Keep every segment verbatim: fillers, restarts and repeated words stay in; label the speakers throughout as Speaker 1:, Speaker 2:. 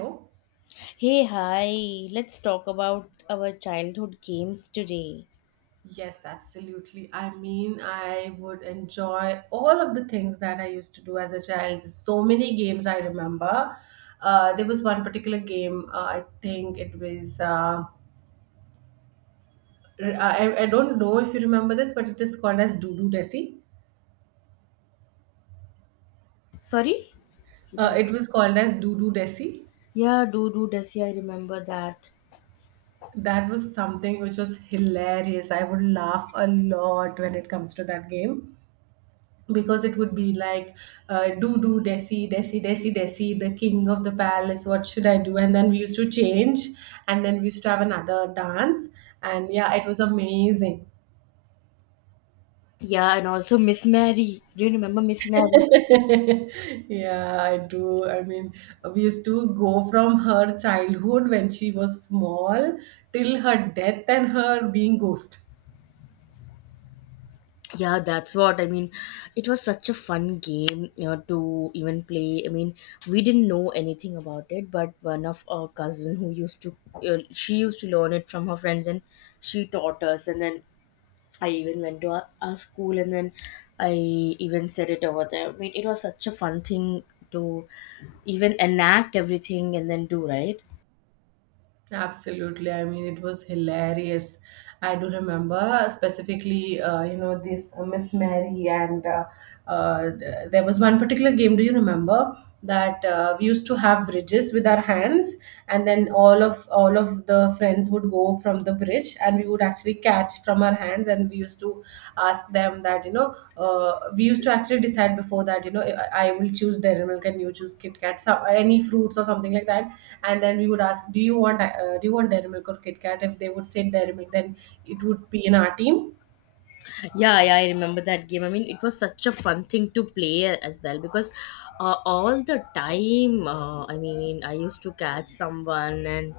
Speaker 1: Oh,
Speaker 2: Hey, hi. Let's talk about our childhood games today.
Speaker 1: yes, absolutely. I mean, I would enjoy all of the things that I used to do as a child. There's so many games I remember. Uh, there was one particular game, uh, I think it was, uh, r- I, I don't know if you remember this, but it is called as Doodoo Desi.
Speaker 2: Sorry?
Speaker 1: Uh, it was called as Doodoo Desi.
Speaker 2: Yeah, do do does yeah, I remember that.
Speaker 1: That was something which was hilarious. I would laugh a lot when it comes to that game, because it would be like uh, do do desi desi desi desi, the king of the palace, what should I do? And then we used to change, and then we used to have another dance, and yeah, it was amazing.
Speaker 2: Yeah, and also Miss Mary. Do you remember Miss Mary?
Speaker 1: Yeah, I do. I mean, we used to go from her childhood when she was small till her death and her being ghost.
Speaker 2: Yeah, that's what I mean. It was such a fun game, you know, to even play. I mean, we didn't know anything about it, but one of our cousin who used to, uh, she used to learn it from her friends, and she taught us. And then I even went to a, a school and then I even said it over there. I mean, it was such a fun thing to even enact everything and then do, right?
Speaker 1: Absolutely. I mean, it was hilarious. I do remember specifically, uh, you know, this uh, Miss Mary, and uh, uh, th- there was one particular game. Do you remember that uh, we used to have bridges with our hands, and then all of all of the friends would go from the bridge, and we would actually catch from our hands, and we used to ask them that, you know, uh, we used to actually decide before that, you know, I, I will choose Dairy Milk, and you choose Kit Kat, so, any fruits or something like that. And then we would ask, do you want uh, do you want Dairy Milk or Kit Kat? If they would say Dairy Milk, then it would be in our team.
Speaker 2: Yeah, yeah, I remember that game. I mean, it was such a fun thing to play as well because uh, all the time, uh, I mean, I used to catch someone and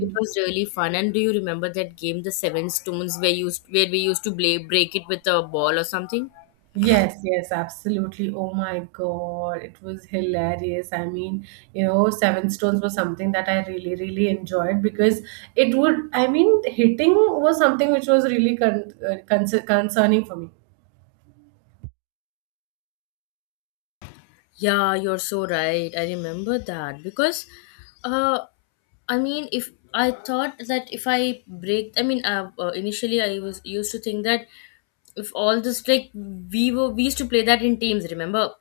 Speaker 2: it was really fun. And do you remember that game, the Seven Stones, where used where we used to play, break it with a ball or something?
Speaker 1: Yes, yes, absolutely. Oh my God, it was hilarious. I mean, you know, Seven Stones was something that I really, really enjoyed because it would, I mean, hitting was something which was really con uh, con concerning for me.
Speaker 2: Yeah, you're so right. I remember that because, uh, I mean, if I thought that if I break, I mean, uh, uh, initially I was used to think that if all this like we were we used to play that in teams. Remember,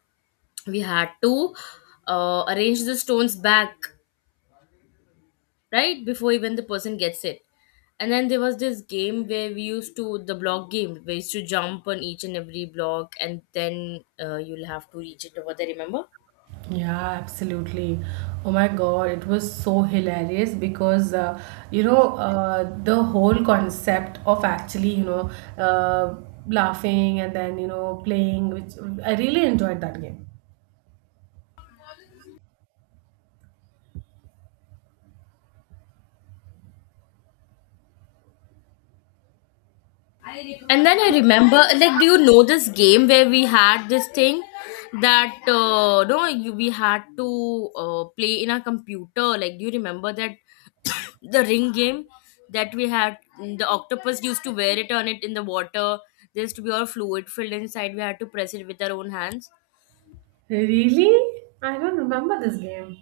Speaker 2: we had to uh, arrange the stones back right before even the person gets it. And then there was this game where we used to the block game where you used to jump on each and every block, and then uh, you'll have to reach it over there. Remember?
Speaker 1: Yeah, absolutely. Oh my God, it was so hilarious because uh, you know, uh, the whole concept of actually, you know, uh, laughing and then, you know, playing, which I really enjoyed that game.
Speaker 2: And then I remember, like, do you know this game where we had this thing that uh, no, you, we had to uh, play in a computer? Like, do you remember that the ring game that we had? mm, The octopus used to wear it on it in the water. There used to be all fluid filled inside. We had to press it with our own hands.
Speaker 1: Really? I don't remember this game.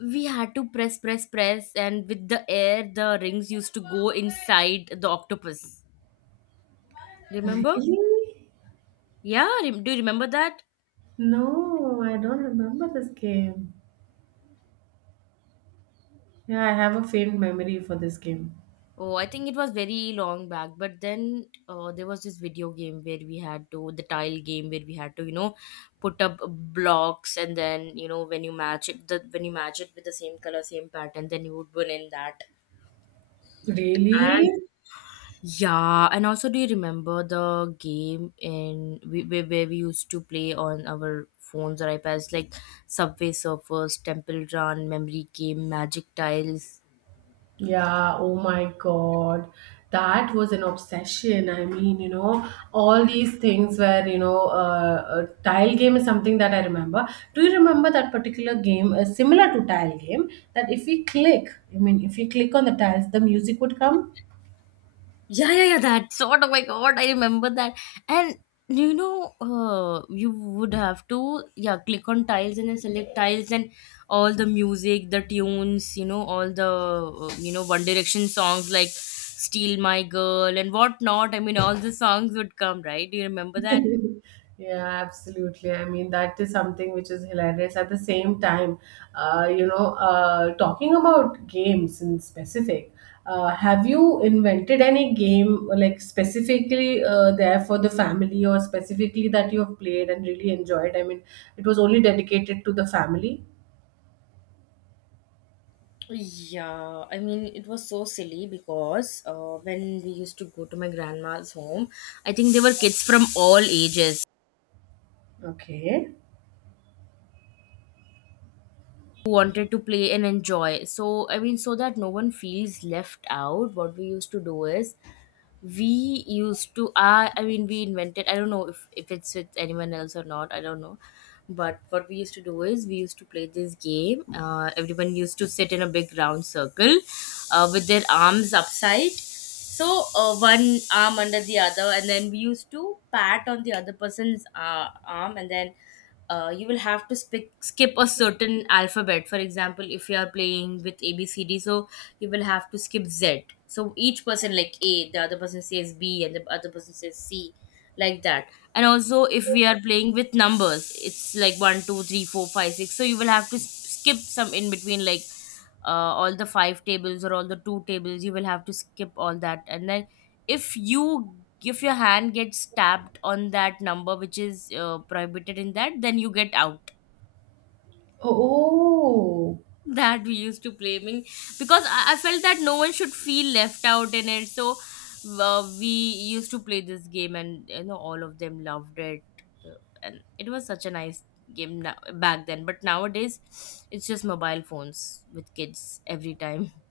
Speaker 2: We had to press, press, press, and with the air, the rings used to go inside the octopus. Remember?
Speaker 1: Really?
Speaker 2: Yeah, rem- do you remember that?
Speaker 1: No, I don't remember this game. Yeah, I have a faint memory for this game.
Speaker 2: Oh, I think it was very long back, but then uh, there was this video game where we had to, the tile game where we had to, you know, put up blocks and then, you know, when you match it, the, when you match it with the same color, same pattern, then you would win in that. And
Speaker 1: Really?
Speaker 2: yeah, and also do you remember the game in we, where, where we used to play on our phones or iPads like Subway Surfers, Temple Run, Memory Game, Magic Tiles?
Speaker 1: Yeah, oh my God. That was an obsession. I mean, you know, all these things where, you know, uh, a tile game is something that I remember. Do you remember that particular game, uh, similar to tile game, that if we click, I mean, if we click on the tiles, the music would come?
Speaker 2: Yeah, yeah, yeah, that sort. Oh my god, I remember that. And you know, uh, you would have to yeah, click on tiles and then select tiles and all the music, the tunes, you know, all the uh, you know One Direction songs like "Steal My Girl" and whatnot. I mean, all the songs would come, right? Do you remember that?
Speaker 1: Yeah, absolutely. I mean, that is something which is hilarious. At the same time, uh, you know, uh, talking about games in specific, uh, have you invented any game like specifically uh, there for the family or specifically that you have played and really enjoyed? I mean, it was only dedicated to the family.
Speaker 2: Yeah, I mean, it was so silly because uh, when we used to go to my grandma's home, I think there were kids from all ages.
Speaker 1: Okay.
Speaker 2: Wanted to play and enjoy. So, I mean, so that no one feels left out, what we used to do is we used to, I, I mean, we invented, I don't know if, if it's with anyone else or not, I don't know. But what we used to do is we used to play this game. Uh, everyone used to sit in a big round circle uh, with their arms upside. So uh, one arm under the other, and then we used to pat on the other person's uh, arm, and then uh, you will have to sp- skip a certain alphabet. For example, if you are playing with A, B, C, D, so you will have to skip Z. So each person, like A, the other person says B, and the other person says C, like that. And also, if we are playing with numbers, it's like one two three four five six. So you will have to s- skip some in between, like uh, all the five tables or all the two tables. You will have to skip all that. And then if you if your hand gets tapped on that number which is uh, prohibited in that, then you get out.
Speaker 1: Oh,
Speaker 2: That we used to play. I mean, because I, I felt that no one should feel left out in it, so uh, we used to play this game, and you know all of them loved it. Uh, and it was such a nice game now, back then, but nowadays it's just mobile phones with kids every time.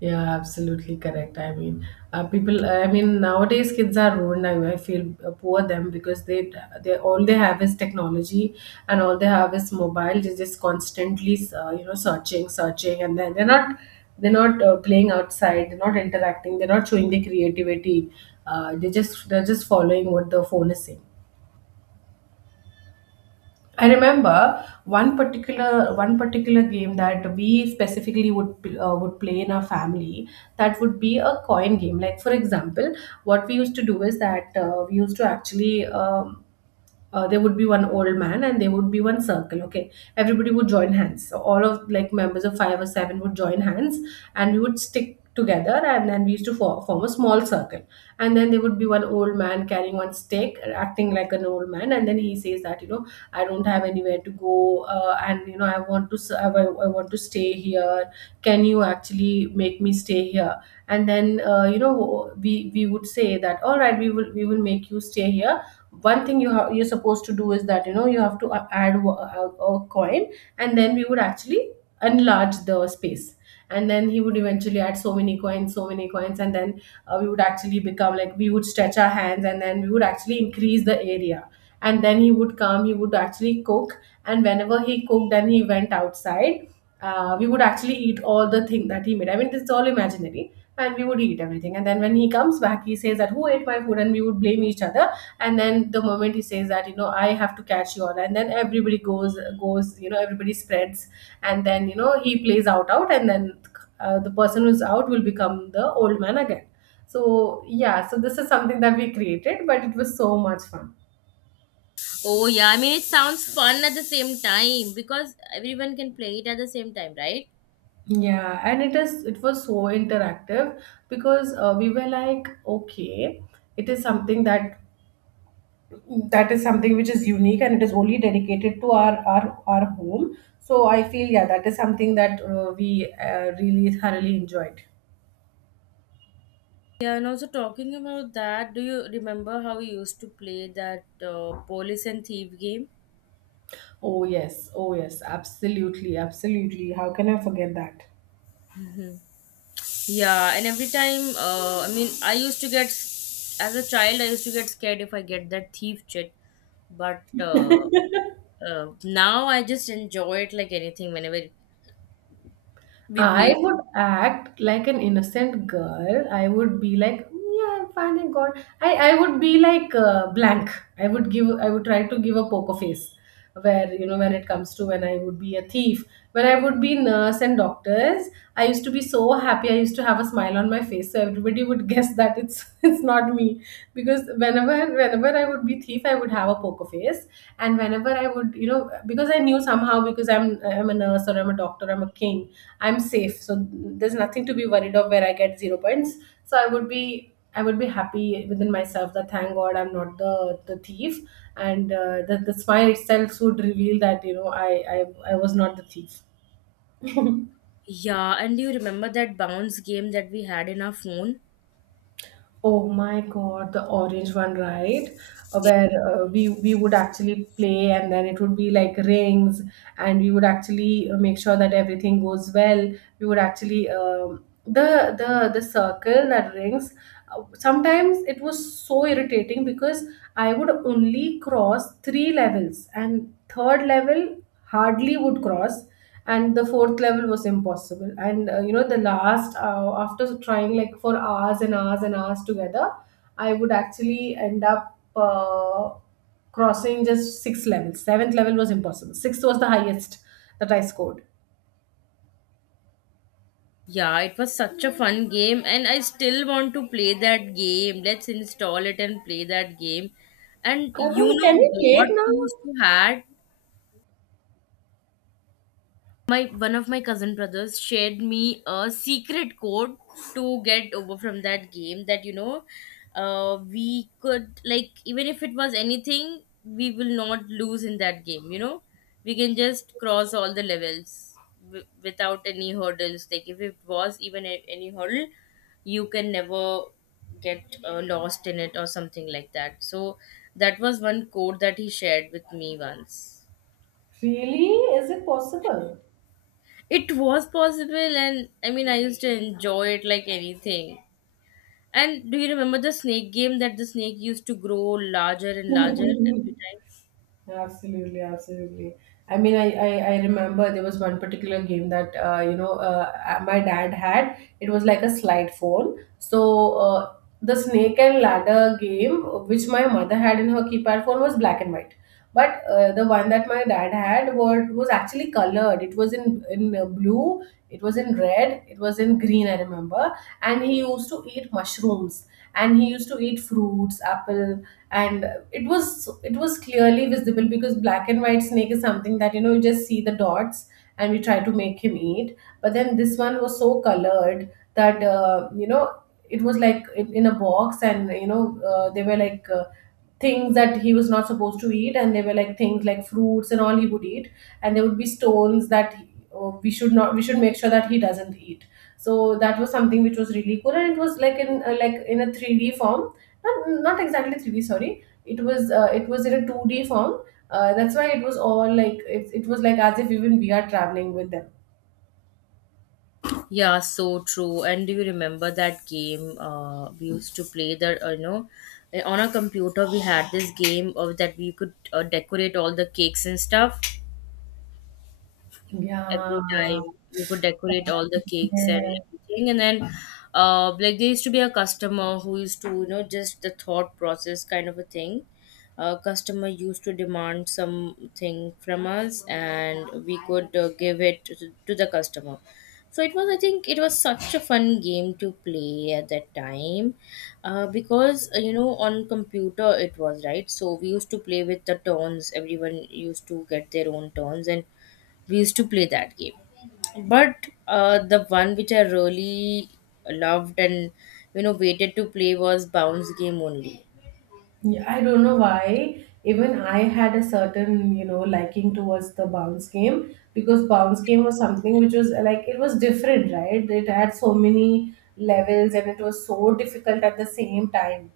Speaker 1: yeah, absolutely correct. I mean, uh, people. I mean, nowadays kids are ruined. I, I feel, uh, poor them, because they they all they have is technology, and all they have is mobile. They just constantly, uh, you know, searching, searching, and then they're not, they're not uh, playing outside. They're not interacting. They're not showing their creativity. Uh, they just, they're just following what the phone is saying. I remember one particular one particular game that we specifically would uh, would play in our family. That would be a coin game. Like for example, what we used to do is that uh, we used to actually um uh, there would be one old man and there would be one circle, okay? Everybody would join hands, so all of like members of five or seven would join hands, and we would stick together, and then we used to for, form a small circle. And then there would be one old man carrying one stick, acting like an old man, and then he says that, you know, I don't have anywhere to go, uh, and you know, I want to s- I, I want to stay here. Can you actually make me stay here? And then, uh, you know, we we would say that, all right, we will we will make you stay here. One thing you have, you're supposed to do is that, you know, you have to a- add wa- a, a coin. And then we would actually enlarge the space, and then he would eventually add so many coins, so many coins, and then, uh, we would actually become like, we would stretch our hands and then we would actually increase the area. And then he would come, he would actually cook, and whenever he cooked and he went outside, uh, we would actually eat all the thing that he made. I mean, it's all imaginary. And we would eat everything, and then when he comes back, he says that, who ate my food? And we would blame each other. And then the moment he says that, you know, I have to catch you all, and then everybody goes goes, you know, everybody spreads. And then, you know, he plays out, out, and then uh, the person who's out will become the old man again. So yeah, so this is something that we created, but it was so much fun.
Speaker 2: Oh yeah, I mean it sounds fun at the same time because everyone can play it at the same time, right?
Speaker 1: Yeah, and it is, it was so interactive, because uh, we were like, okay, it is something that, that is something which is unique and it is only dedicated to our our, our home, so I feel yeah, that is something that uh, we uh, really thoroughly enjoyed.
Speaker 2: Yeah, and also talking about that, do you remember how we used to play that uh, police and thief game?
Speaker 1: Oh, yes. Oh, yes. Absolutely. Absolutely. How can I forget that?
Speaker 2: Yeah, and every time, uh, I mean, I used to get, as a child, I used to get scared if I get that thief chit, but uh, uh, now I just enjoy it like anything whenever we
Speaker 1: I
Speaker 2: played.
Speaker 1: would act like an innocent girl. I would be like, yeah, I'm fine, I got. I I would be like uh, blank. I would give. I would try to give a poker face, where, you know, when it comes to, when I would be a thief, when I would be nurse and doctors. I used to be so happy. I used to have a smile on my face, so everybody would guess that it's it's not me, because whenever whenever whenever I would be thief, I would have a poker face. And whenever I would, you know, because I knew somehow, because I'm I'm a nurse or I'm a doctor, I'm a king, I'm safe. So there's nothing to be worried of, where I get zero points. So I would be I would be happy within myself that thank God I'm not the, the thief. And uh, the the smile itself would reveal that, you know, I I I was not the thief.
Speaker 2: Yeah, and do you remember that bounce game that we had in our phone?
Speaker 1: Oh my God, the orange one, right? Uh, Where uh, we we would actually play, and then it would be like rings, and we would actually uh, make sure that everything goes well. We would actually, um, the the the circle that rings. uh, Sometimes it was so irritating because I would only cross three levels, and third level hardly would cross, and the fourth level was impossible. And uh, you know, the last uh, after trying like for hours and hours and hours together, I would actually end up uh, crossing just six levels. Seventh level was impossible, sixth was the highest that I scored.
Speaker 2: Yeah, it was such a fun game, and I still want to play that game. Let's install it and play that game. And
Speaker 1: I
Speaker 2: you
Speaker 1: mean, can
Speaker 2: know
Speaker 1: we play it
Speaker 2: what
Speaker 1: now?
Speaker 2: we used to had? My one of my cousin brothers shared me a secret code to get over from that game, that you know uh we could, like, even if it was anything, we will not lose in that game, you know, we can just cross all the levels, w- without any hurdles. Like if it was even a- any hurdle, you can never get uh, lost in it or something like that. So that was one code that he shared with me once.
Speaker 1: Really? Is it possible?
Speaker 2: It was possible, and I mean, I used to enjoy it like anything. And do you remember the snake game that the snake used to grow larger and larger every time?
Speaker 1: Absolutely, absolutely. I mean, I, I, I remember there was one particular game that uh, you know uh, uh, my dad had. It was like a slide phone. So uh, the snake and ladder game, which my mother had in her keypad phone, was black and white. But uh, the one that my dad had was, was actually colored. It was in in uh, blue. It was in red. It was in green. I remember. And he used to eat mushrooms. And he used to eat fruits, apples, and it was, it was clearly visible, because black and white snake is something that, you know, you just see the dots and we try to make him eat. But then this one was so colored that, uh, you know, it was like in, in a box, and you know, uh, they were like uh, things that he was not supposed to eat, and they were like things like fruits and all he would eat, and there would be stones that he- uh, we should not we should make sure that he doesn't eat. So that was something which was really cool, and it was like in uh, like in a three d form, not, not exactly three d, sorry. It was uh, it was in a two d form. Uh, that's why it was all like, it, it was like as if even we are traveling with them.
Speaker 2: Yeah, so true. And do you remember that game uh, we used to play that, uh, you know, eh, on our computer we had this game of that we could uh, decorate all the cakes and stuff
Speaker 1: Yeah.
Speaker 2: every time. You could decorate all the cakes and
Speaker 1: Yeah.
Speaker 2: everything. And then, uh, like there used to be a customer who used to, you know, just the thought process kind of a thing. A customer used to demand something from us, and we could uh, give it to to the customer. So it was, I think, it was such a fun game to play at that time, uh, because uh, you know on computer it was, right? So we used to play with the turns. Everyone used to get their own turns, and we used to play that game, but uh, the one which I really loved and you know waited to play was bounce game only.
Speaker 1: Yeah, I don't know why. Even I had a certain, you know, liking towards the bounce game, because bounce game was something which was uh, like it was different, right? It had so many levels and it was so difficult at the same time.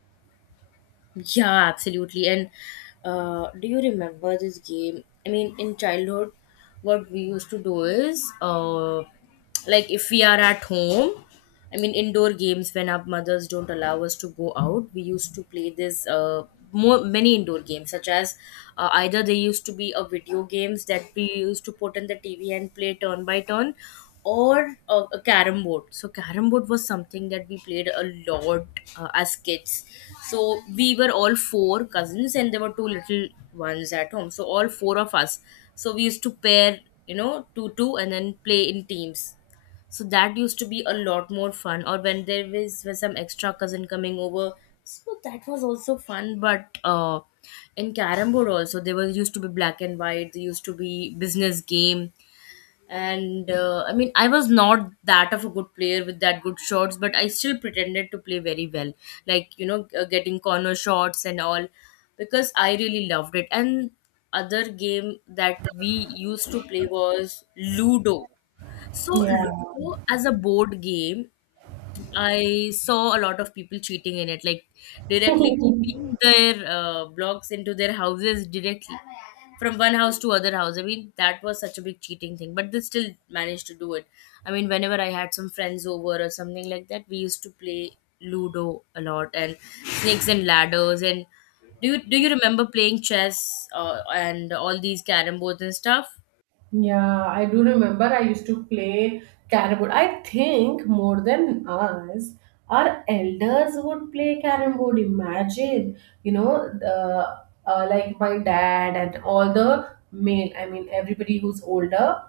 Speaker 2: Yeah, absolutely. And uh, do you remember this game? I mean, in childhood, what we used to do is, uh, like, if we are at home, I mean, indoor games when our mothers don't allow us to go out, we used to play this. Uh, more, many indoor games such as uh, either they used to be a video games that we used to put in the TV and play turn by turn, or a, a carrom board. So carrom board was something that we played a lot uh, as kids. So we were all four cousins and there were two little ones at home, so all four of us, so we used to pair, you know, two two and then play in teams. So that used to be a lot more fun, or when there was, was some extra cousin coming over, so that was also fun. But uh in carrom board also, there was used to be black and white, there used to be business game. And uh, I mean I was not that of a good player with that good shots, but I still pretended to play very well, like you know uh, getting corner shots and all, because I really loved it. And other game that we used to play was ludo. So
Speaker 1: Yeah.
Speaker 2: ludo as a board game, I saw a lot of people cheating in it, like directly keeping their uh, blocks into their houses directly from one house to other house. I mean, that was such a big cheating thing, but they still managed to do it. I mean, whenever I had some friends over or something like that, we used to play Ludo a lot and snakes and ladders. And do you do you remember playing chess uh, and all these carrom boards and stuff?
Speaker 1: Yeah, I do remember I used to play carrom board. I think more than us, our elders would play carrom board. Imagine, you know, the, uh, like my dad and all the male, I mean, everybody who's older,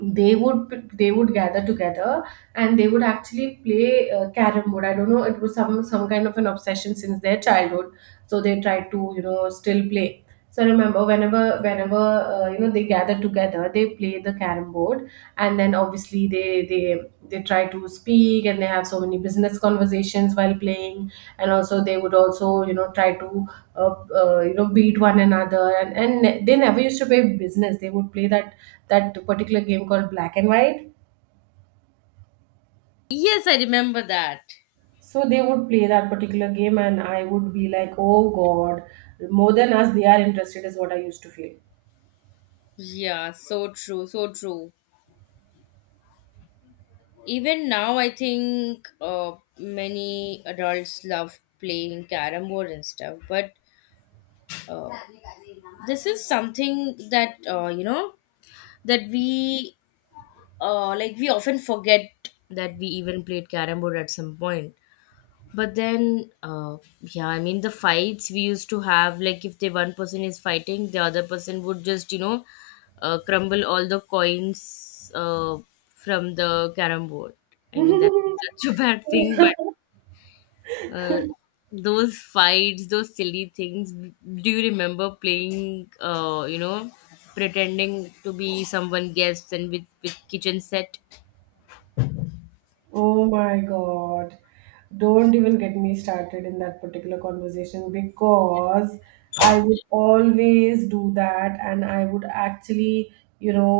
Speaker 1: they would they would gather together and they would actually play uh, carrom board. I don't know, it was some some kind of an obsession since their childhood, so they tried to, you know, still play. So I remember whenever whenever uh, you know, they gathered together, they played the carrom board, and then obviously they they they try to speak and they have so many business conversations while playing. And also they would also, you know, try to uh, uh, you know, beat one another, and and they never used to play business, they would play that that particular game called black and white.
Speaker 2: Yes, I remember that.
Speaker 1: So they would play that particular game, and I would be like, oh god, more than us they are interested is what I used to feel.
Speaker 2: Yeah, so true, so true. Even now, I think uh, many adults love playing carom board and stuff, but uh, this is something that uh, you know that we uh, like we often forget that we even played carom board at some point. But then, uh, yeah, I mean the fights we used to have, like if the one person is fighting, the other person would just you know uh, crumble all the coins uh, from the carom board. I mean that's such a bad thing, but Uh, those fights, those silly things. Do you remember playing, uh, you know, pretending to be someone guests and with, with kitchen set?
Speaker 1: Oh my God. Don't even get me started in that particular conversation, because I would always do that, and I would actually, you know,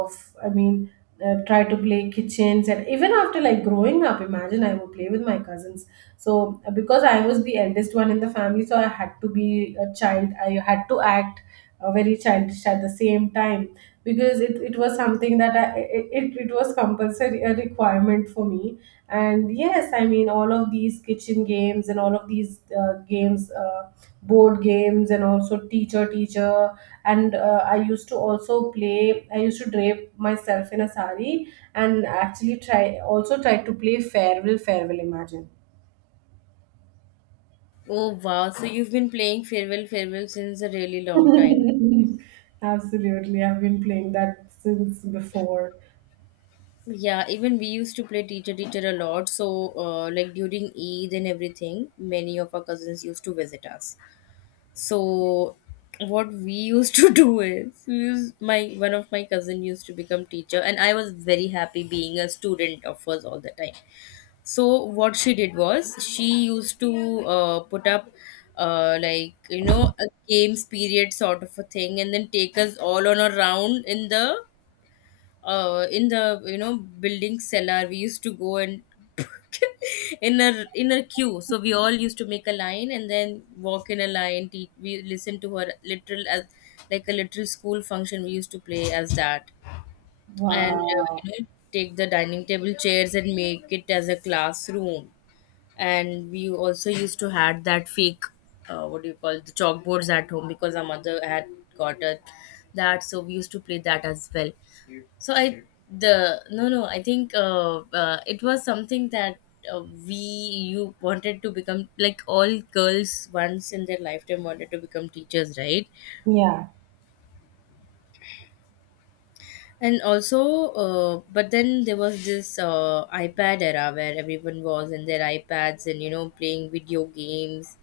Speaker 1: uh, f- I mean, uh, try to play kitchens. And even after, like, growing up, imagine, I would play with my cousins. So uh, because I was the eldest one in the family, so I had to be a child. I had to act uh, very childish at the same time, because it, it was something that I, it, it it was compulsory, a requirement for me. And yes, I mean, all of these kitchen games and all of these uh, games, uh, board games, and also teacher teacher. And uh, I used to also play, I used to drape myself in a sari and actually try, also try, to play farewell farewell, imagine.
Speaker 2: Oh wow! So you've been playing farewell, farewell since a really long time.
Speaker 1: Absolutely. I've been playing that since before.
Speaker 2: Yeah, even we used to play teacher teacher a lot. So, uh, like during Eid and everything, many of our cousins used to visit us. So what we used to do is we used, my one of my cousin used to become teacher and I was very happy being a student of hers all the time. So what she did was she used to uh, put up uh, like you know a games period sort of a thing and then take us all on a round in the uh in the you know building cellar we used to go and in a in a queue so we all used to make a line and then walk in a line teach, we listen to her literal as like a literal school function we used to play as that and uh,
Speaker 1: Wow.
Speaker 2: you know take the dining table chairs and make it as a classroom, and we also used to had that fake, uh, what do you call, the chalkboards at home because our mother had got a, that, so we used to play that as well. So I the no no I think uh, uh, it was something that uh, we you wanted to become, like all girls once in their lifetime wanted to become teachers, right?
Speaker 1: Yeah.
Speaker 2: And also uh, but then there was this uh, iPad era where everyone was in their iPads and you know playing video games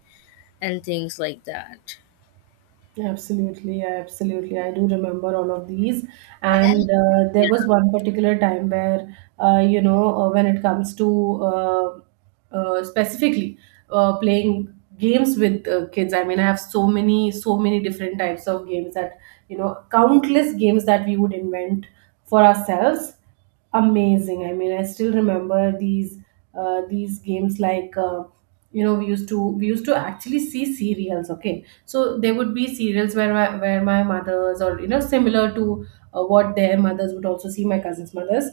Speaker 2: and things like that.
Speaker 1: Absolutely, absolutely. I do remember all of these. And uh, there was one particular time where, uh, you know, uh, when it comes to uh, uh, specifically uh, playing games with uh, kids, I mean, I have so many, so many different types of games that, you know, countless games that we would invent for ourselves. Amazing. I mean, I still remember these, uh, these games, like. Uh, you know, we used to we used to actually see serials. Okay, so there would be serials where my, where my mothers, or, you know, similar to uh, what their mothers would also see, my cousins' mothers.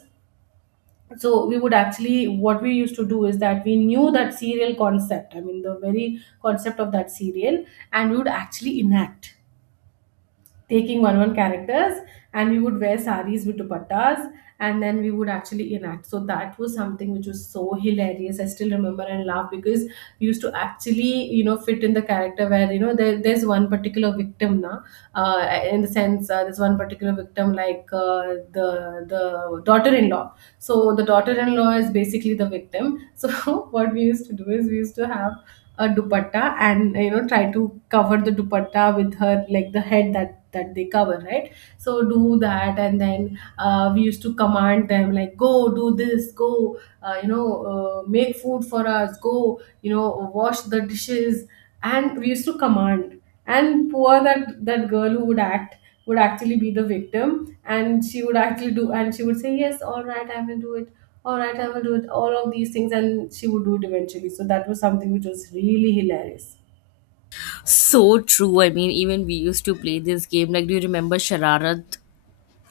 Speaker 1: So we would actually, what we used to do is that we knew that serial concept, I mean the very concept of that serial, and we would actually enact, taking one one characters, and we would wear saris with dupattas, and then we would actually enact. So that was something which was so hilarious, I still remember and laugh, because we used to actually, you know, fit in the character where, you know, there, there's one particular victim now, uh, in the sense, uh, there's one particular victim, like, uh, the the daughter-in-law. So the daughter-in-law is basically the victim. So what we used to do is, we used to have a dupatta and, you know, try to cover the dupatta with her, like the head that they cover, right? So do that, and then uh, we used to command them, like, go do this, go, uh, you know, uh, make food for us, go, you know, wash the dishes. And we used to command, and poor that that girl who would act would actually be the victim, and she would actually do, and she would say yes, all right, I will do it, all right, I will do it, all of these things, and she would do it eventually. So that was something which was really hilarious.
Speaker 2: So true. I mean, even we used to play this game. Like, do you remember Shararat?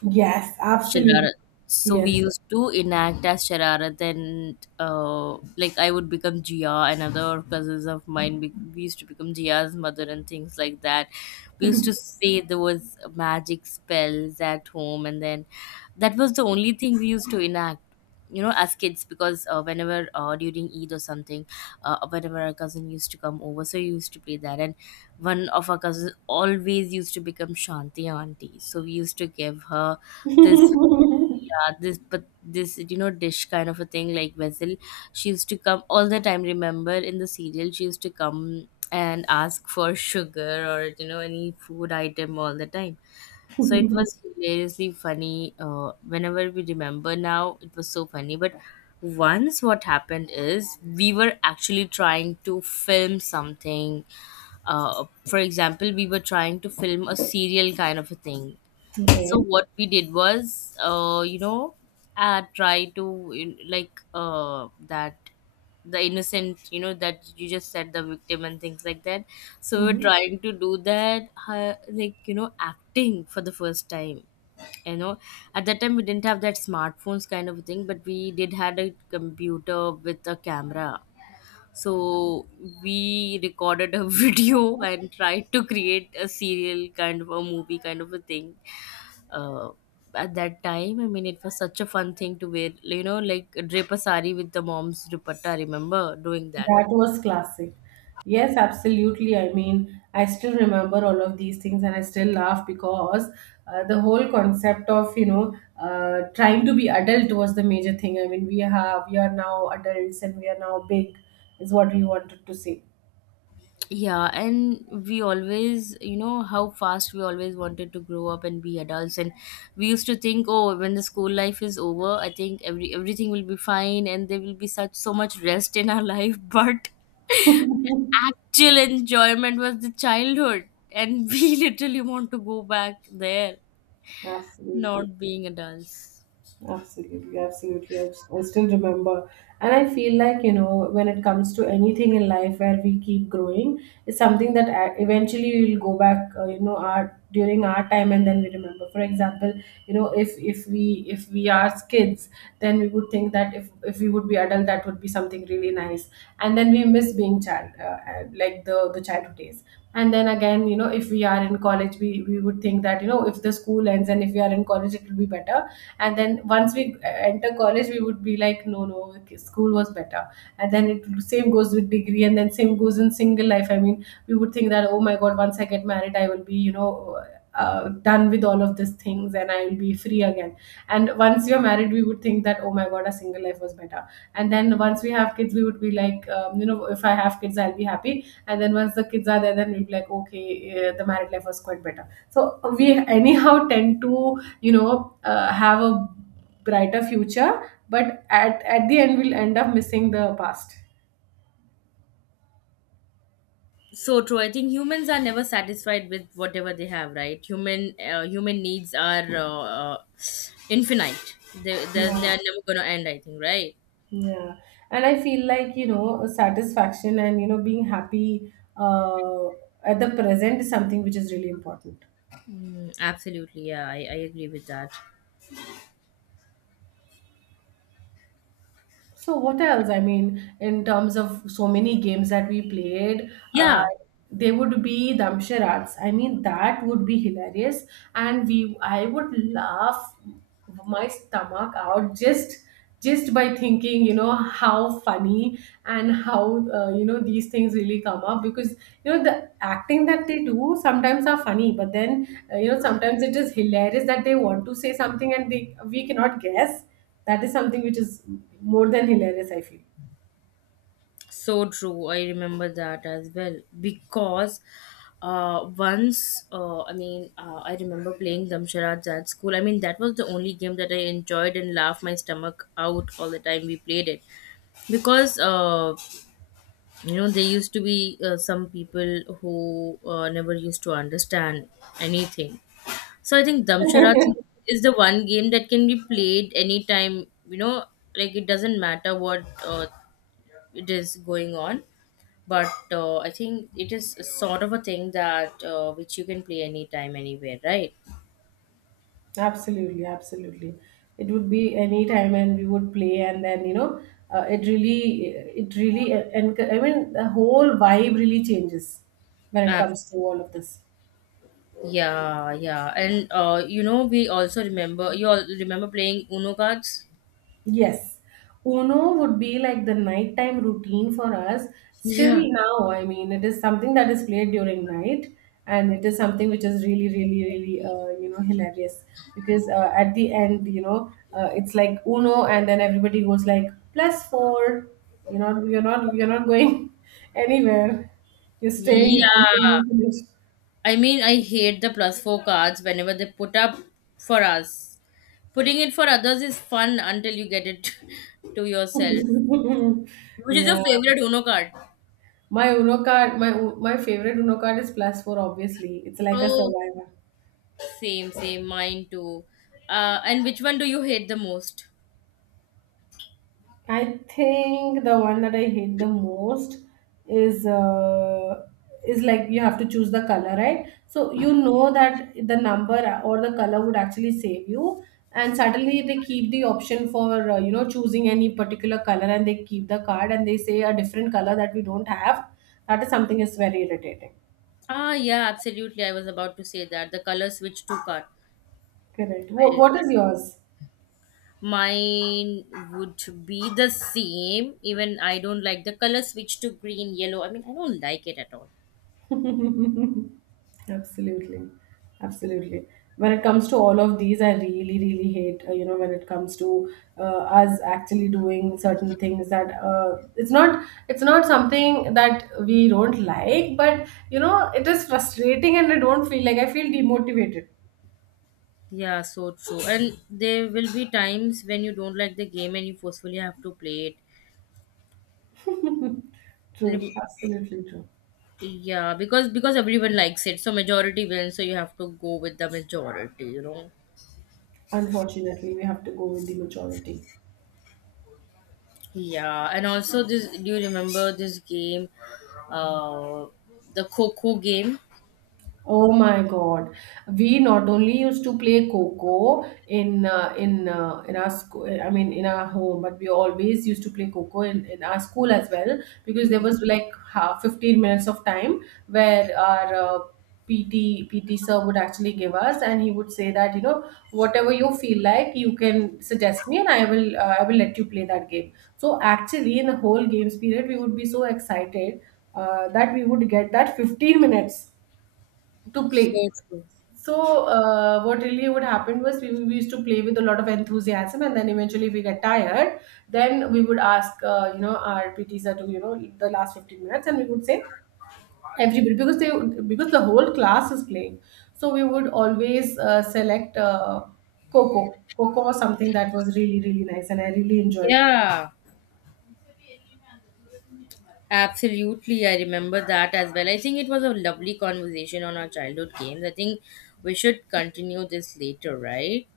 Speaker 1: Yes, absolutely.
Speaker 2: Shararat. So we
Speaker 1: Yes.
Speaker 2: used to enact as Shararat, and uh, like I would become Jia, another cousins of mine. Be- we used to become Jia's mother and things like that. We used to say there was magic spells at home, and then that was the only thing we used to enact. You know, as kids, because uh, whenever uh, during Eid or something, uh, whenever our cousin used to come over, so we used to play that. And one of our cousins always used to become Shanti auntie, so we used to give her this, yeah, this, but this you know dish kind of a thing, like vessel. She used to come all the time. Remember in the serial, she used to come and ask for sugar or you know any food item all the time. So it was hilariously funny. Uh, whenever we remember now, it was so funny. But once what happened is we were actually trying to film something. Uh, for example, we were trying to film a serial kind of a thing.
Speaker 1: Okay.
Speaker 2: So what we did was uh you know uh try to in- like uh that the innocent, you know, that you just said, the victim and things like that. So we're
Speaker 1: Mhm.
Speaker 2: trying to do that, uh, like you know acting for the first time, you know. At that time we didn't have that smartphones kind of thing, but we did had a computer with a camera. So we recorded a video and tried to create a serial kind of a movie kind of a thing. uh, at that time I mean it was such a fun thing to wear, you know, like drape a sari with the mom's dupatta. I remember doing that.
Speaker 1: That was classic. Yes, absolutely. I mean, I still remember all of these things and I still laugh because uh, the whole concept of, you know, uh, trying to be adult was the major thing. I mean, we have, we are now adults and we are now big, is what we wanted to say.
Speaker 2: Yeah, and we always, you know, how fast we always wanted to grow up and be adults. And we used to think, oh, when the school life is over I think every everything will be fine and there will be such so much rest in our life. But the actual enjoyment was the childhood, and we literally want to go back there,
Speaker 1: Absolutely.
Speaker 2: not being adults.
Speaker 1: Absolutely, absolutely. I, s- I still remember. And I feel like, you know, when it comes to anything in life where we keep growing, it's something that a- eventually we'll go back, uh, you know, our, during our time, and then we remember. For example, you know, if if we if we are kids, then we would think that if, if we would be adult, that would be something really nice. And then we miss being child, uh, uh, like the, the childhood days. And then again, you know, if we are in college, we, we would think that, you know, if the school ends and if we are in college, it will be better. And then once we uh, enter college, we would be like, no no, okay, school was better. And then it same goes with degree, and then same goes in single life. I mean, we would think that, oh my god, once I get married, I will be, you know, uh, done with all of these things, and I will be free again. And once you're married, we would think that, oh my god, a single life was better. And then once we have kids, we would be like, um, you know, if I have kids I'll be happy. And then once the kids are there, then we'll be like, okay, uh, the married life was quite better. So we anyhow tend to, you know, uh, have a brighter future, but at, at the end we'll end up missing the past.
Speaker 2: So true. I think humans are never satisfied with whatever they have, right? Human uh, human needs are uh, uh, infinite. They they they
Speaker 1: Yeah.
Speaker 2: are never gonna end. I think, right?
Speaker 1: Yeah, and I feel like, you know, satisfaction and, you know, being happy uh, at the present is something which is really important.
Speaker 2: Mm, absolutely. Yeah, I, I agree with that.
Speaker 1: So what else? I mean, in terms of so many games that we played, uh,
Speaker 2: Yeah,
Speaker 1: they would be Damsharats. I mean, that would be hilarious, and we I would laugh my stomach out just just by thinking, you know, how funny and how uh, you know, these things really come up, because, you know, the acting that they do sometimes are funny, but then uh, you know, sometimes it is hilarious that they want to say something and they we cannot guess. That is something which is more than hilarious, I feel.
Speaker 2: so true. I remember that as well because uh, once uh, I mean uh, I remember playing Damsharaj at school. I mean that was the only game that I enjoyed and laughed my stomach out all the time we played it, because uh, you know there used to be uh, some people who uh, never used to understand anything. So I think damsharat is the one game that can be played anytime, you know, like it doesn't matter what uh, it is going on, but uh, I think it is a sort of a thing that uh, which you can play anytime anywhere, right?
Speaker 1: Absolutely, absolutely. It would be any time, and we would play, and then, you know, uh, it really it really, and I mean the whole vibe really changes when it
Speaker 2: Ab-
Speaker 1: comes to all of this.
Speaker 2: yeah, yeah, and uh, you know we also remember you all remember playing uno cards.
Speaker 1: Yes. Uno would be like the nighttime routine for us. Still
Speaker 2: Yeah,
Speaker 1: now, I mean, it is something that is played during night, and it is something which is really, really, really, uh, you know, hilarious, because uh, at the end, you know, uh, it's like Uno, and then everybody goes like plus four. You know, you're not, you're not going anywhere. You're staying until
Speaker 2: yeah,
Speaker 1: you
Speaker 2: I mean, I hate the plus four cards whenever they put up for us. Putting it for others is fun until you get it to yourself.
Speaker 1: finish.
Speaker 2: Which is your
Speaker 1: Yeah.
Speaker 2: favorite Uno card?
Speaker 1: My Uno card, my my favorite Uno card is plus four. Obviously, it's like a
Speaker 2: Oh,
Speaker 1: survivor.
Speaker 2: same, same. Mine too. Uh, and which one do you hate the most?
Speaker 1: I think the one that I hate the most is uh, is like you have to choose the color, right? So you know that the number or the color would actually save you, and suddenly they keep the option for, uh, you know, choosing any particular color, and they keep the card and they say a different color that we don't have. That is something is very irritating.
Speaker 2: Ah, yeah, absolutely. I was about to say that. The color switch two card.
Speaker 1: Correct. What,
Speaker 2: I,
Speaker 1: what is yours?
Speaker 2: mine would be the same. Even I don't like the color switch to green, yellow. I mean, I don't like it at all.
Speaker 1: Absolutely, absolutely. When it comes to all of these, I really really hate, uh, you know, when it comes to uh, us actually doing certain things that, uh, it's not it's not something that we don't like, but, you know, it is frustrating, and I don't feel like, I feel demotivated.
Speaker 2: Yeah, so true. And there will be times when you don't like the game and you forcefully have to play it.
Speaker 1: True,
Speaker 2: Lim-
Speaker 1: absolutely true.
Speaker 2: Yeah, because because everyone likes it, so majority wins, so you have to go with the majority, you know.
Speaker 1: Unfortunately, we have to go with the majority.
Speaker 2: Yeah, and also this, do you remember this game, uh the Coco game?
Speaker 1: Oh my God! We not only used to play Coco in, uh, in uh, in our school. I mean, in our home, but we always used to play Coco in, in our school as well, because there
Speaker 2: Yeah.
Speaker 1: was like half fifteen minutes of time where our uh, P T P T sir would actually give us, and he would say that, you know, whatever you feel like, you can suggest me, and I will, uh, I will let you play that game. So actually, in the whole games period, we would be so excited uh, that we would get that fifteen minutes to
Speaker 2: So
Speaker 1: play.
Speaker 2: true.
Speaker 1: So, uh, what really would happen was, we, we used to play with a lot of enthusiasm, and then eventually, if we get tired, then we would ask, uh, you know, our P T sir to, you know, the last fifteen minutes, and we would say, everybody, because they because the whole class is playing. So we would always uh, select uh, Coco. Coco was something that was really, really nice, and I really enjoyed.
Speaker 2: Yeah, absolutely. I remember that as well. I think it was a lovely conversation on our childhood games. I think we should continue this later, right?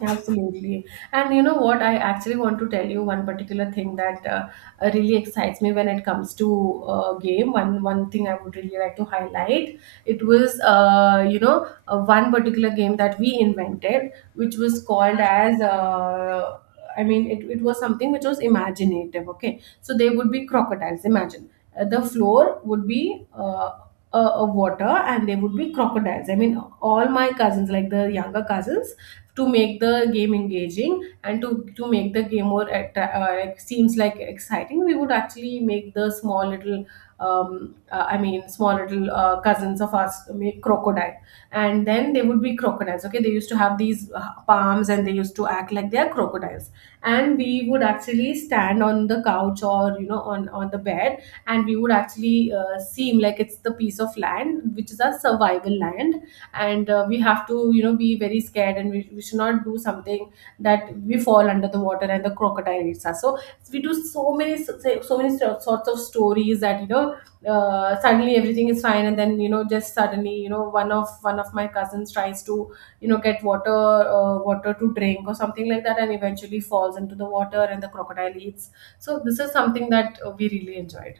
Speaker 1: Absolutely. And you know what? I actually want to tell you one particular thing that, uh, uh, really excites me when it comes to uh, game. One one thing I would really like to highlight. It was, uh, you know, uh, one particular game that we invented, which was called as. Uh, I mean, it, it was something which was imaginative, okay? So they would be crocodiles, imagine. Uh, the floor would be uh, a, a water, and they would be crocodiles. I mean, all my cousins, like the younger cousins, to make the game engaging, and to, to make the game more atta- uh, like, seems like exciting, we would actually make the small little um, uh, I mean small little uh, cousins of us make crocodile, and then they would be crocodiles, okay? They used to have these uh, palms, and they used to act like they are crocodiles. And we would actually stand on the couch, or, you know, on on the bed, and we would actually uh, seem like it's the piece of land which is our survival land. And uh, we have to, you know, be very scared, and we, we should not do something that we fall under the water and the crocodile eats us. So we do so many, so so many so- sorts of stories that, you know, uh, suddenly everything is fine, and then, you know, just suddenly, you know, one of one of my cousins tries to, you know, get water, uh, water to drink or something like that, and eventually falls into the water and the crocodile eats. So this is something that, uh, we really enjoyed.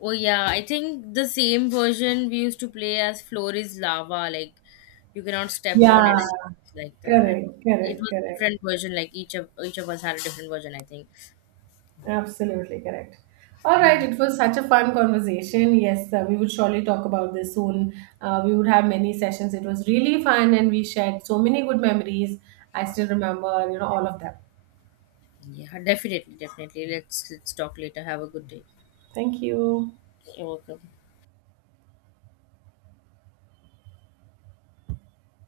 Speaker 2: Oh yeah, I think the same version we used to play as floor is lava, like you cannot step on it,
Speaker 1: Yeah.
Speaker 2: like that.
Speaker 1: Correct,
Speaker 2: It
Speaker 1: correct,
Speaker 2: was a
Speaker 1: correct.
Speaker 2: different version, like each of each of us had a different version, I think.
Speaker 1: Absolutely correct. All right, it was such a fun conversation. Yes, uh, we would surely talk about this soon. Uh, we would have many sessions. It was really fun and we shared so many good memories. I still remember, you know, all of them.
Speaker 2: Yeah, definitely, definitely. Let's let's talk later. Have a good day.
Speaker 1: Thank you.
Speaker 2: You're welcome.